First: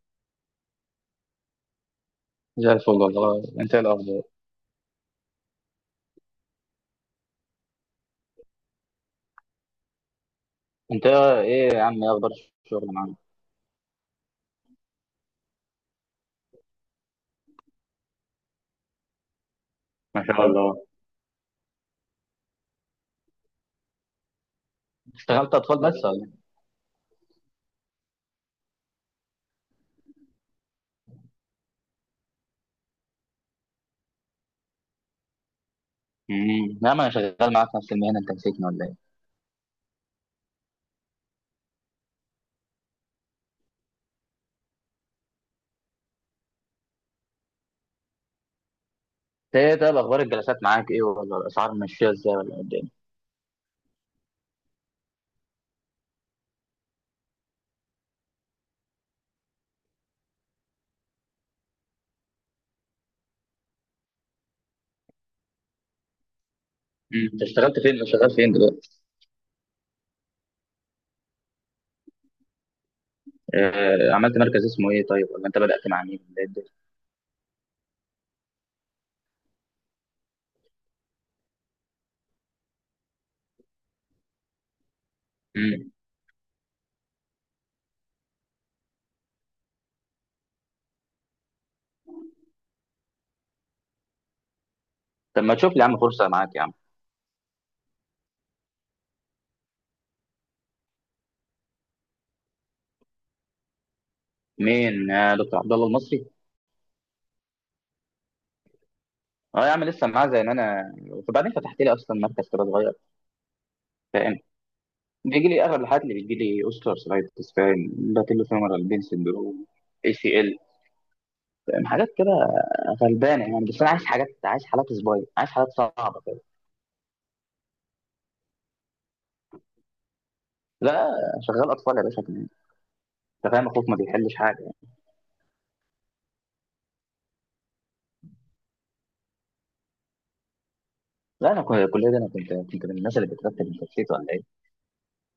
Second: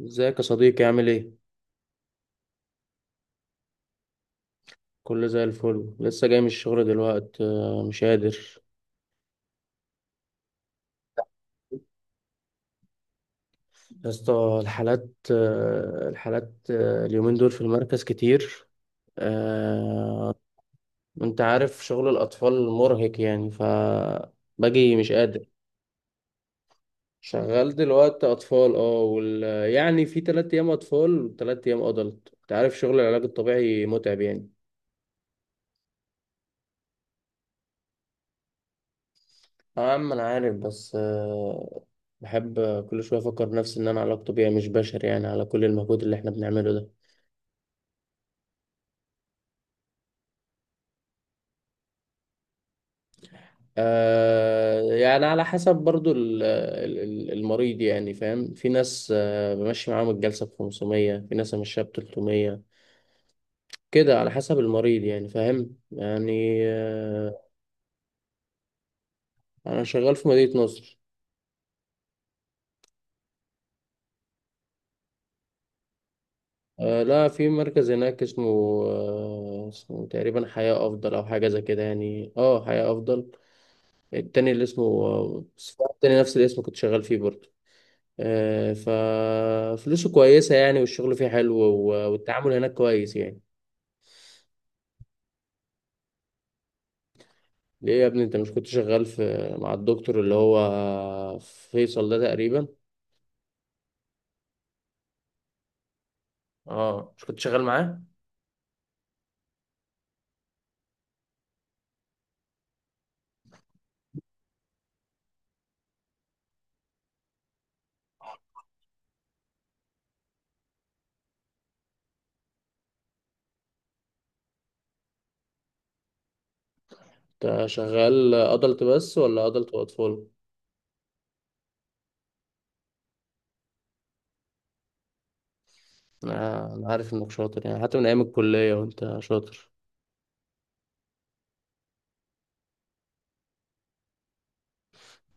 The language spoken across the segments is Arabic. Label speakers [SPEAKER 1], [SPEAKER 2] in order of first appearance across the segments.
[SPEAKER 1] ازيك يا صديقي؟ عامل ايه؟
[SPEAKER 2] زي الفل والله. انت ايه الاخبار؟
[SPEAKER 1] كله زي الفل، لسه جاي من الشغل دلوقتي، مش قادر.
[SPEAKER 2] انت ايه يا عم، ايه اخبار الشغل معاك؟
[SPEAKER 1] يا اسطى الحالات، الحالات، اليومين دول في المركز كتير.
[SPEAKER 2] ما
[SPEAKER 1] آه،
[SPEAKER 2] شاء الله.
[SPEAKER 1] انت عارف شغل الأطفال مرهق، يعني ف باجي مش قادر.
[SPEAKER 2] اشتغلت اطفال بس ولا ايه؟
[SPEAKER 1] شغال دلوقتي أطفال اه يعني في تلات أيام أطفال وتلات أيام أدلت. انت عارف شغل العلاج الطبيعي متعب يعني.
[SPEAKER 2] لا، ما انا شغال معاك نفس المهنه. انت نسيتني ولا ايه؟
[SPEAKER 1] اه يا عم انا عارف، بس بحب. كل شويه افكر نفسي ان انا علاج طبيعي مش بشري يعني، على كل المجهود اللي احنا بنعمله ده.
[SPEAKER 2] انت ايه طيب، اخبار الجلسات معاك، ايه ولا الاسعار ماشيه ازاي، ولا قد ايه؟
[SPEAKER 1] آه، يعني على حسب برضو المريض. يعني فاهم، في ناس آه بمشي معاهم الجلسه ب 500، في ناس امشيها ب 300. كده على حسب المريض يعني. فاهم؟ يعني
[SPEAKER 2] انت
[SPEAKER 1] آه.
[SPEAKER 2] اشتغلت فين، شغال فين دلوقتي؟
[SPEAKER 1] انا شغال في مدينه نصر.
[SPEAKER 2] اه، عملت مركز اسمه ايه طيب، ولا انت بدات مع مين، ولا ايه الدنيا؟
[SPEAKER 1] آه لا، في مركز هناك اسمه، آه اسمه تقريبا حياه افضل او حاجه زي كده، يعني اه حياه افضل. التاني اللي اسمه،
[SPEAKER 2] امم
[SPEAKER 1] التاني نفس الاسم كنت شغال فيه برضه. آه، ففلوسه كويسة يعني، والشغل فيه حلو والتعامل هناك كويس يعني.
[SPEAKER 2] طب ما تشوف لي يا عم فرصه معاك يا عم.
[SPEAKER 1] ليه يا ابني؟ انت مش كنت شغال في، مع الدكتور اللي هو فيصل ده تقريبا؟
[SPEAKER 2] مين، يا دكتور عبد الله المصري؟
[SPEAKER 1] اه مش كنت شغال معاه؟
[SPEAKER 2] اه يا عم، لسه معاه زي ما انا. وبعدين فتحت لي اصلا مركز كده صغير. بيجي لي اغلب الحالات اللي بيجي لي، اوستر سلايتس، فاهم، باتيلو فيمورال بين سندروم، ACL، فاهم حاجات كده. غلبانه يعني. بس انا عايز حاجات، عايز حالات صبايا، عايز حالات صعبه كده.
[SPEAKER 1] انت شغال ادلت بس ولا ادلت واطفال؟
[SPEAKER 2] لا، شغال اطفال يا باشا كمان. انت فاهم اخوك ما بيحلش حاجه يعني.
[SPEAKER 1] أنا عارف انك شاطر، يعني حتى من ايام الكلية وانت شاطر.
[SPEAKER 2] لا، انا كنت الكليه دي، انا كنت من الناس اللي بترتب، الترتيب ولا ايه؟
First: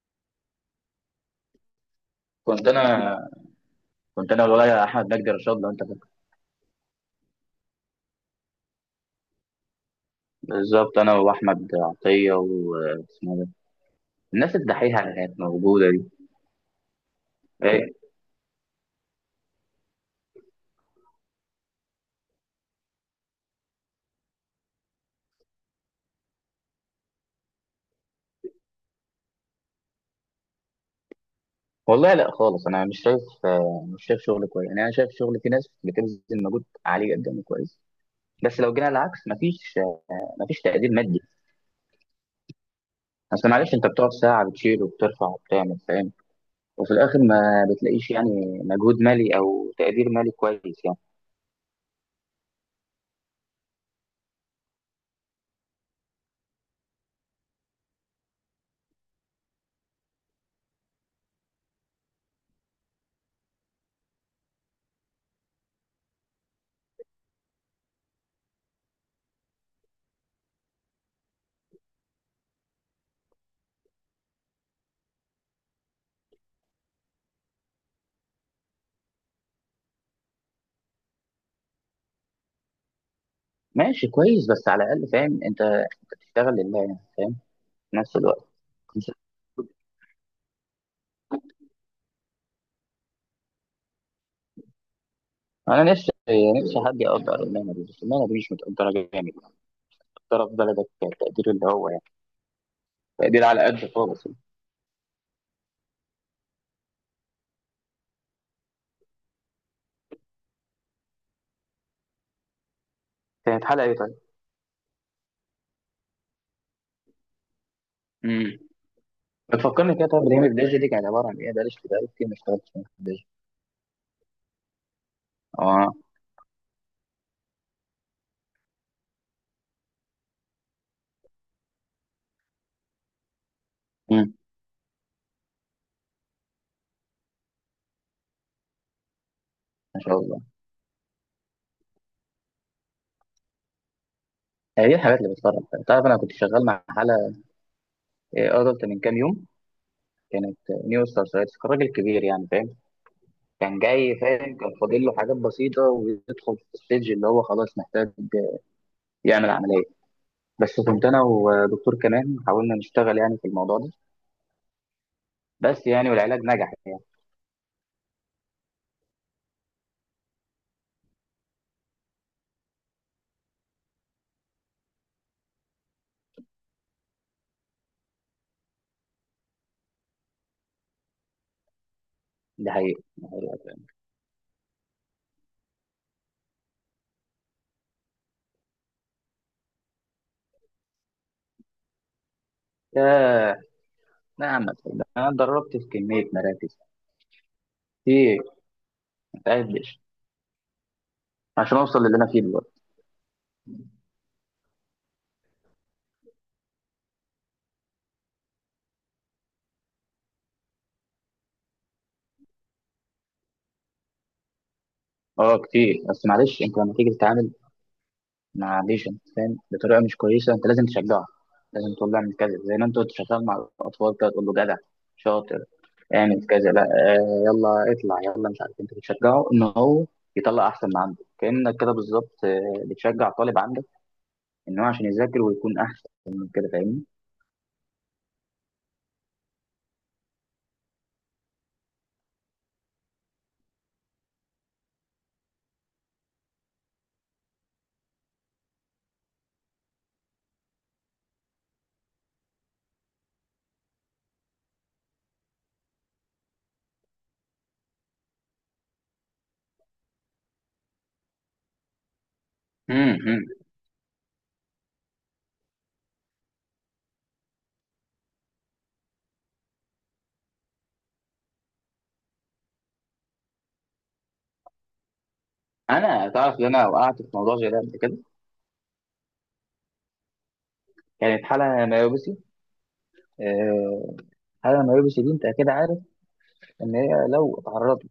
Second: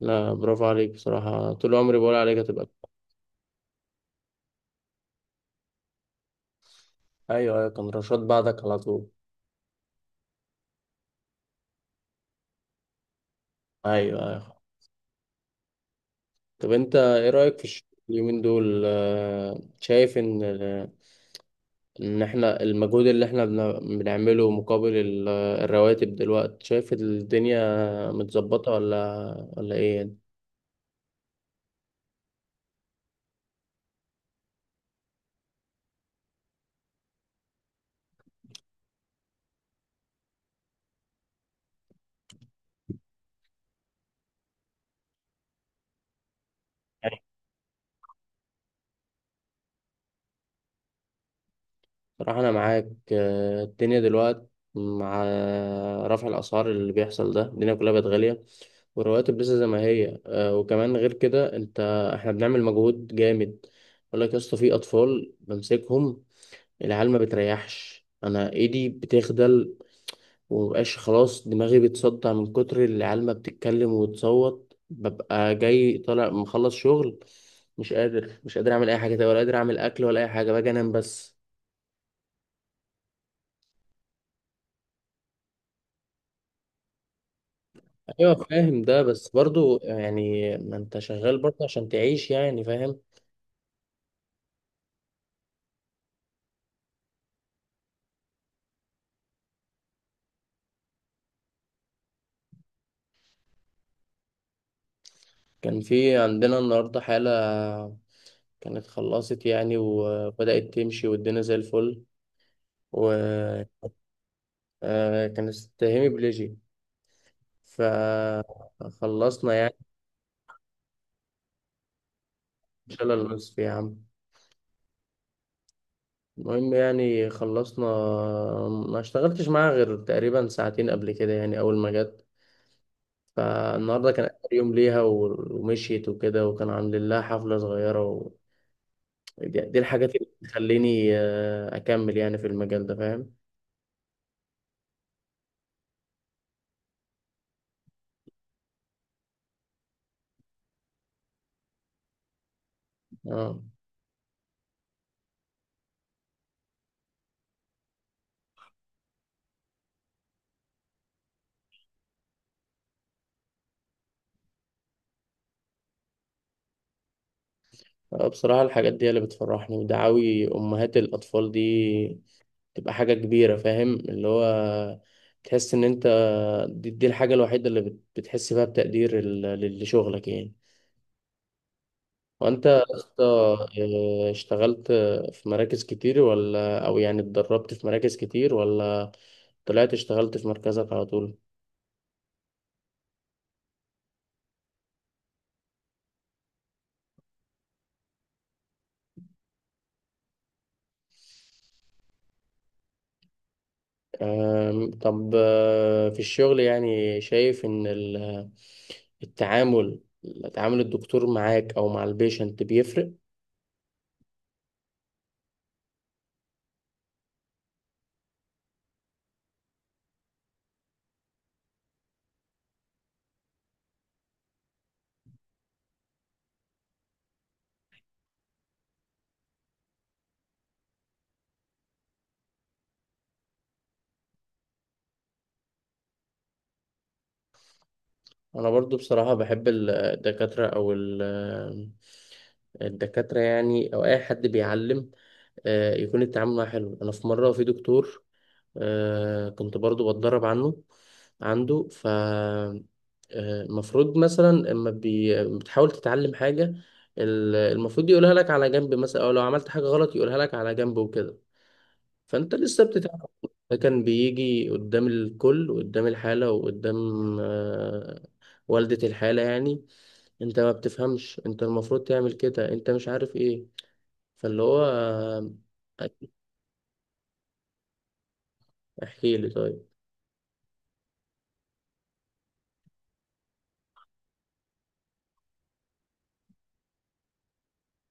[SPEAKER 1] لا برافو عليك بصراحة، طول عمري بقول عليك هتبقى.
[SPEAKER 2] كنت انا كنت انا والولا احمد مجدي رشاد، لو انت فاكر.
[SPEAKER 1] ايوه ايوه، كان رشاد بعدك على طول.
[SPEAKER 2] بالظبط، انا واحمد عطيه واسمه ده.
[SPEAKER 1] ايوه،
[SPEAKER 2] الناس
[SPEAKER 1] أيوة.
[SPEAKER 2] الدحيحه اللي كانت موجوده دي.
[SPEAKER 1] طب انت ايه رأيك في الشغل
[SPEAKER 2] إيه،
[SPEAKER 1] اليومين دول؟ شايف ان، ان احنا المجهود اللي احنا بنعمله مقابل الرواتب دلوقتي، شايف الدنيا متظبطة ولا ايه يعني؟
[SPEAKER 2] والله لا خالص. انا مش شايف آه، مش شايف شغل كويس يعني. انا شايف شغل في ناس بتبذل مجهود عالي جدا وكويس. بس لو جينا العكس، مفيش تقدير مادي. اصل معلش، انت بتقعد ساعه بتشيل وبترفع وبتعمل، فاهم، وفي الاخر
[SPEAKER 1] يعني
[SPEAKER 2] ما بتلاقيش يعني مجهود مالي او تقدير مالي كويس يعني.
[SPEAKER 1] صراحة انا معاك، الدنيا دلوقتي مع رفع الاسعار اللي بيحصل ده، الدنيا كلها بقت غالية والرواتب لسه زي ما هي. وكمان غير كده، انت، احنا بنعمل مجهود جامد. يقول لك يا اسطى في اطفال بمسكهم، العيال ما بتريحش، انا ايدي بتخدل ومبقاش خلاص، دماغي بتصدع من كتر العيال ما بتتكلم وتصوت. ببقى جاي طالع مخلص شغل مش قادر، مش قادر اعمل اي حاجه تانية، ولا قادر اعمل اكل ولا اي حاجه، باجي انام بس.
[SPEAKER 2] ماشي كويس، بس على الاقل فاهم أنت بتشتغل لله يعني، فاهم، في نفس
[SPEAKER 1] ايوه
[SPEAKER 2] الوقت.
[SPEAKER 1] فاهم ده، بس برضو يعني ما انت شغال برضو عشان تعيش يعني، فاهم.
[SPEAKER 2] انا نفسي نفسي حد يقدر المهنه دي، بس المهنه دي مش متقدره جامد. متقدره في بلدك التقدير اللي هو يعني تقدير على قد خالص يعني.
[SPEAKER 1] كان في عندنا النهارده حاله كانت خلصت يعني وبدأت تمشي والدنيا زي الفل،
[SPEAKER 2] كانت حلقه ايه؟
[SPEAKER 1] وكانت هيمي بليجي،
[SPEAKER 2] طيب؟
[SPEAKER 1] فخلصنا يعني.
[SPEAKER 2] بتفكرني كده. طب ليه الداجي دي كانت عباره عن ايه؟ بقالي كتير بقالي كتير ما اشتغلتش في
[SPEAKER 1] ان شاء الله
[SPEAKER 2] الداجي.
[SPEAKER 1] الوصف يا عم.
[SPEAKER 2] اه.
[SPEAKER 1] المهم يعني خلصنا. ما اشتغلتش معاها غير تقريبا ساعتين قبل كده يعني، اول ما جت. فالنهارده كان
[SPEAKER 2] امم
[SPEAKER 1] اخر يوم ليها ومشيت وكده، وكان عاملين لها حفله صغيره دي
[SPEAKER 2] ما
[SPEAKER 1] الحاجات
[SPEAKER 2] شاء
[SPEAKER 1] اللي
[SPEAKER 2] الله.
[SPEAKER 1] بتخليني اكمل يعني في المجال ده، فاهم.
[SPEAKER 2] هي دي الحاجات اللي بتفرج فيها. تعرف، انا كنت شغال مع حاله، إيه، ادلت من كام يوم. كانت، نيو ستار سايتس، كان راجل كبير يعني، فاهم.
[SPEAKER 1] اه
[SPEAKER 2] كان جاي، فاهم، كان فاضل له حاجات بسيطه ويدخل في الستيج اللي هو خلاص محتاج يعمل عمليه. بس كنت انا ودكتور كمان حاولنا نشتغل يعني في الموضوع ده، بس يعني والعلاج نجح يعني.
[SPEAKER 1] بصراحه، الحاجات دي هي اللي بتفرحني، ودعاوي امهات الاطفال دي تبقى حاجة كبيرة، فاهم اللي هو تحس ان انت، دي الحاجة الوحيدة اللي بتحس فيها بتقدير لشغلك يعني. وانت
[SPEAKER 2] ده
[SPEAKER 1] يا
[SPEAKER 2] حقيقي
[SPEAKER 1] اسطى،
[SPEAKER 2] ده حقيقي.
[SPEAKER 1] اشتغلت في مراكز كتير ولا، او يعني اتدربت في مراكز كتير ولا طلعت اشتغلت في مركزك على طول؟
[SPEAKER 2] ياه، نعم. أنا اتدربت في كمية مراكز كتير متقدش، عشان اوصل للي انا فيه دلوقتي.
[SPEAKER 1] آم، طب في الشغل يعني، شايف ان التعامل، تعامل الدكتور معاك او مع البيشنت بيفرق؟
[SPEAKER 2] اه كتير. بس معلش، انت لما تيجي تتعامل مع ليجند فاهم بطريقه مش كويسه، انت لازم تشجعه. لازم تقول له اعمل كذا، زي ما انت كنت شغال مع الاطفال كده، تقول له جدع، شاطر، اعمل كذا، لا، آه، يلا اطلع يلا، مش عارف إيه. انت بتشجعه ان هو يطلع احسن ما عنده، كانك كده بالظبط، بتشجع طالب عندك ان هو عشان يذاكر ويكون احسن من كده، فاهمني؟
[SPEAKER 1] انا برضو بصراحة بحب الدكاترة او الدكاترة يعني، او اي حد بيعلم، يكون التعامل معاه حلو. انا في مرة في دكتور كنت برضو بتدرب عنه، عنده ف المفروض مثلا لما بتحاول تتعلم حاجة، المفروض يقولها لك على جنب مثلا، او لو عملت حاجة غلط يقولها لك على جنب وكده، فانت لسه بتتعلم.
[SPEAKER 2] امم
[SPEAKER 1] ده كان بيجي قدام الكل وقدام الحالة وقدام آه، والدة الحالة يعني، انت ما بتفهمش، انت المفروض تعمل كده، انت مش عارف ايه. فاللي هو آه.
[SPEAKER 2] انا تعرف ان انا وقعت في موضوع زي ده قبل كده.
[SPEAKER 1] احكي لي طيب.
[SPEAKER 2] كانت حاله مايوبسي. آه، حاله مايوبسي دي انت اكيد عارف ان هي لو اتعرضت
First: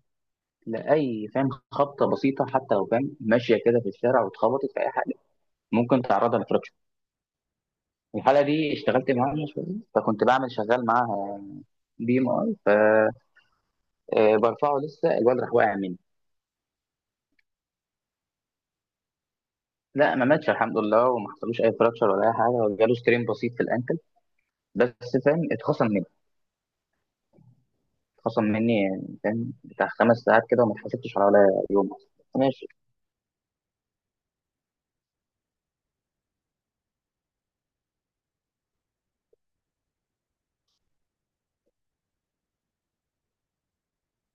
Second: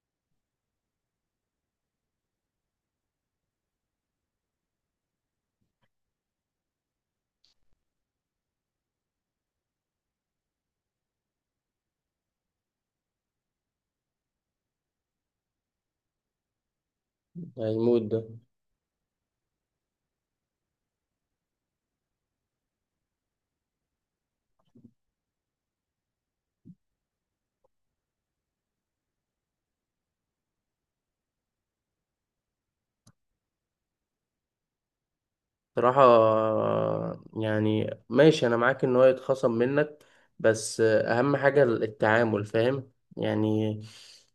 [SPEAKER 2] لأي، فاهم، خبطة بسيطة، حتى لو، فاهم، ماشية كده في الشارع واتخبطت في أي حاجة، ممكن تعرضها لفراكشر. الحالة دي اشتغلت معاها شوية. فكنت بعمل شغال معاها BMI. فبرفعه لسه الواد راح واقع مني.
[SPEAKER 1] هيموت ده.
[SPEAKER 2] لا، ما ماتش الحمد لله، وما حصلوش اي فراكشر ولا اي حاجه، وجاله سترين بسيط في الانكل. بس فاهم اتخصم مني. اتخصم مني يعني، فاهم، بتاع 5 ساعات كده، وما اتحاسبتش على ولا يوم أصلاً. ماشي.
[SPEAKER 1] صراحة يعني ماشي انا معاك ان هو يتخصم منك، بس اهم حاجة التعامل، فاهم يعني.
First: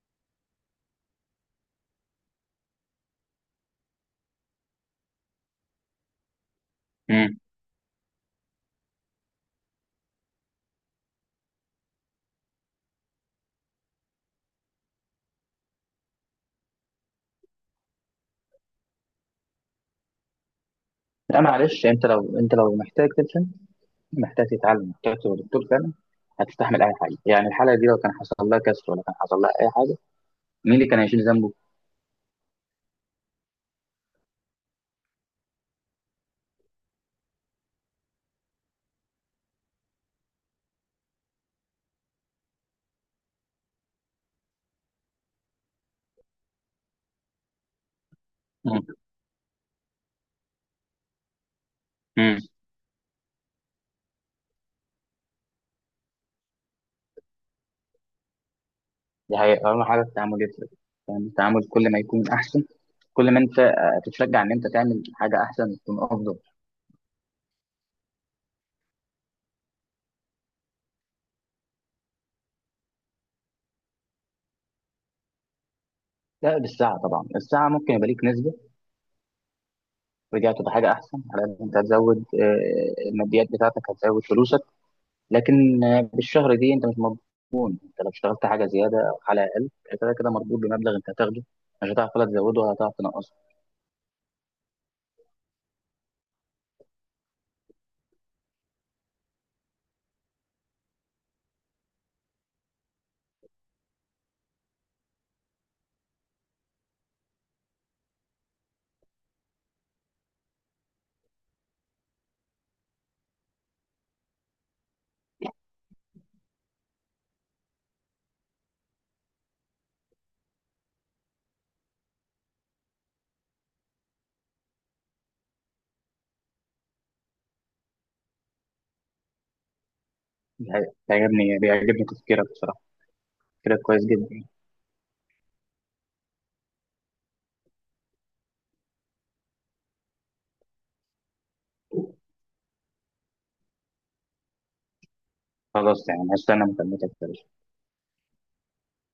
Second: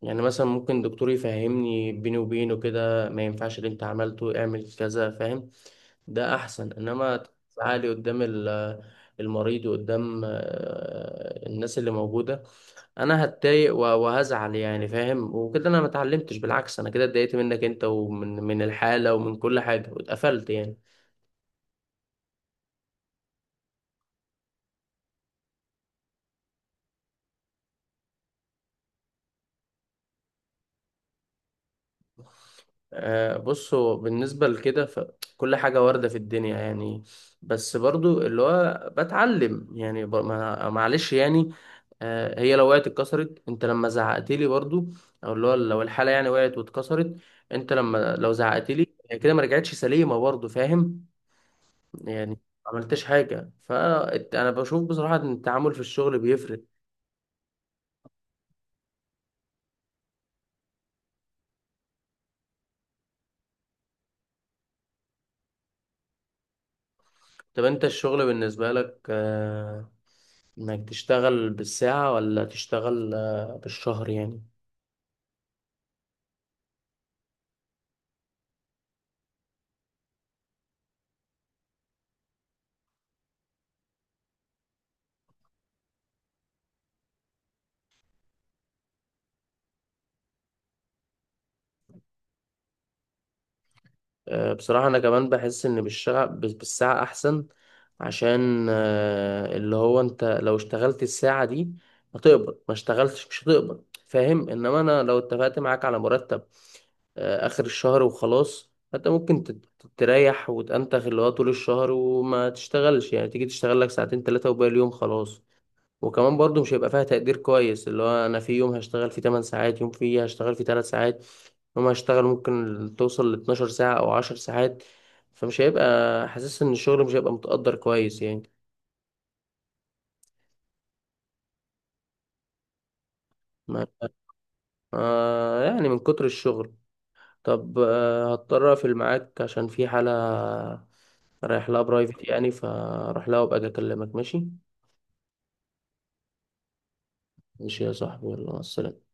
[SPEAKER 1] يعني مثلا ممكن دكتور يفهمني بيني وبينه كده، ما ينفعش اللي انت عملته، اعمل كذا، فاهم، ده احسن. انما
[SPEAKER 2] مم.
[SPEAKER 1] تعالي قدام المريض وقدام الناس اللي موجوده، انا هتضايق وهزعل يعني، فاهم، وكده انا ما اتعلمتش. بالعكس انا كده اتضايقت منك انت، ومن الحاله ومن كل حاجه، واتقفلت يعني.
[SPEAKER 2] لا معلش، انت لو محتاج تلحق، محتاج تتعلم، محتاج تبقى دكتور فعلا، هتستحمل اي حاجه يعني. الحلقه دي لو كان حصل لها كسر، ولا كان حصل لها اي حاجه، مين اللي كان هيشيل ذنبه؟
[SPEAKER 1] بصوا، بالنسبه لكده فكل حاجه وارده في الدنيا يعني، بس برضو اللي هو بتعلم يعني معلش يعني. هي لو وقعت اتكسرت، انت لما زعقت لي برضو، او اللي هو لو الحاله يعني وقعت واتكسرت، انت لما لو زعقت لي،
[SPEAKER 2] مم.
[SPEAKER 1] هي كده ما رجعتش سليمه برضو، فاهم يعني.
[SPEAKER 2] مم.
[SPEAKER 1] ما عملتش حاجه. فانا بشوف بصراحه ان التعامل في الشغل بيفرق.
[SPEAKER 2] دي حقيقة، اهم حاجه التعامل يفرق. يعني التعامل كل ما يكون احسن، كل ما انت تتشجع ان انت تعمل حاجه احسن، تكون افضل.
[SPEAKER 1] طب انت الشغل بالنسبه لك انك تشتغل بالساعه ولا تشتغل بالشهر يعني؟
[SPEAKER 2] لا، بالساعه طبعا. الساعه ممكن يبقى ليك نسبه، رجعت بحاجه احسن. على قد انت هتزود، الماديات بتاعتك هتزود فلوسك. لكن بالشهر دي انت مش مربوط. انت لو اشتغلت حاجه زياده او حاجه اقل، أنت كده كده مربوط بمبلغ انت هتاخده. مش هتعرف ولا تزوده ولا هتعرف تنقصه.
[SPEAKER 1] بصراحة أنا كمان بحس إن بالساعة أحسن، عشان اللي هو أنت لو اشتغلت الساعة دي هتقبض، ما اشتغلتش مش هتقبض، فاهم. إنما أنا لو اتفقت معاك على مرتب آخر الشهر وخلاص، فأنت ممكن تريح وتأنتخ، اللي هو طول الشهر وما تشتغلش يعني، تيجي تشتغل لك ساعتين تلاتة وباقي اليوم خلاص. وكمان برضو مش هيبقى فيها تقدير كويس، اللي هو انا في يوم هشتغل فيه 8 ساعات، يوم فيه هشتغل فيه 3 ساعات، يوم هشتغل ممكن توصل ل 12 ساعة او 10 ساعات. فمش هيبقى، حاسس ان الشغل مش هيبقى متقدر كويس يعني.
[SPEAKER 2] دي حقيقة. بيعجبني تفكيرك بصراحة، تفكيرك
[SPEAKER 1] ما
[SPEAKER 2] كويس جدا.
[SPEAKER 1] يعني من كتر الشغل. طب آه هضطر اقفل معاك، عشان في حالة رايح لها برايفت يعني، فاروح لها وابقى اجي اكلمك، ماشي؟
[SPEAKER 2] خلاص يعني، هستنى مكالمتك يا باشا.
[SPEAKER 1] ماشي يا صاحبي، يلا مع السلامة.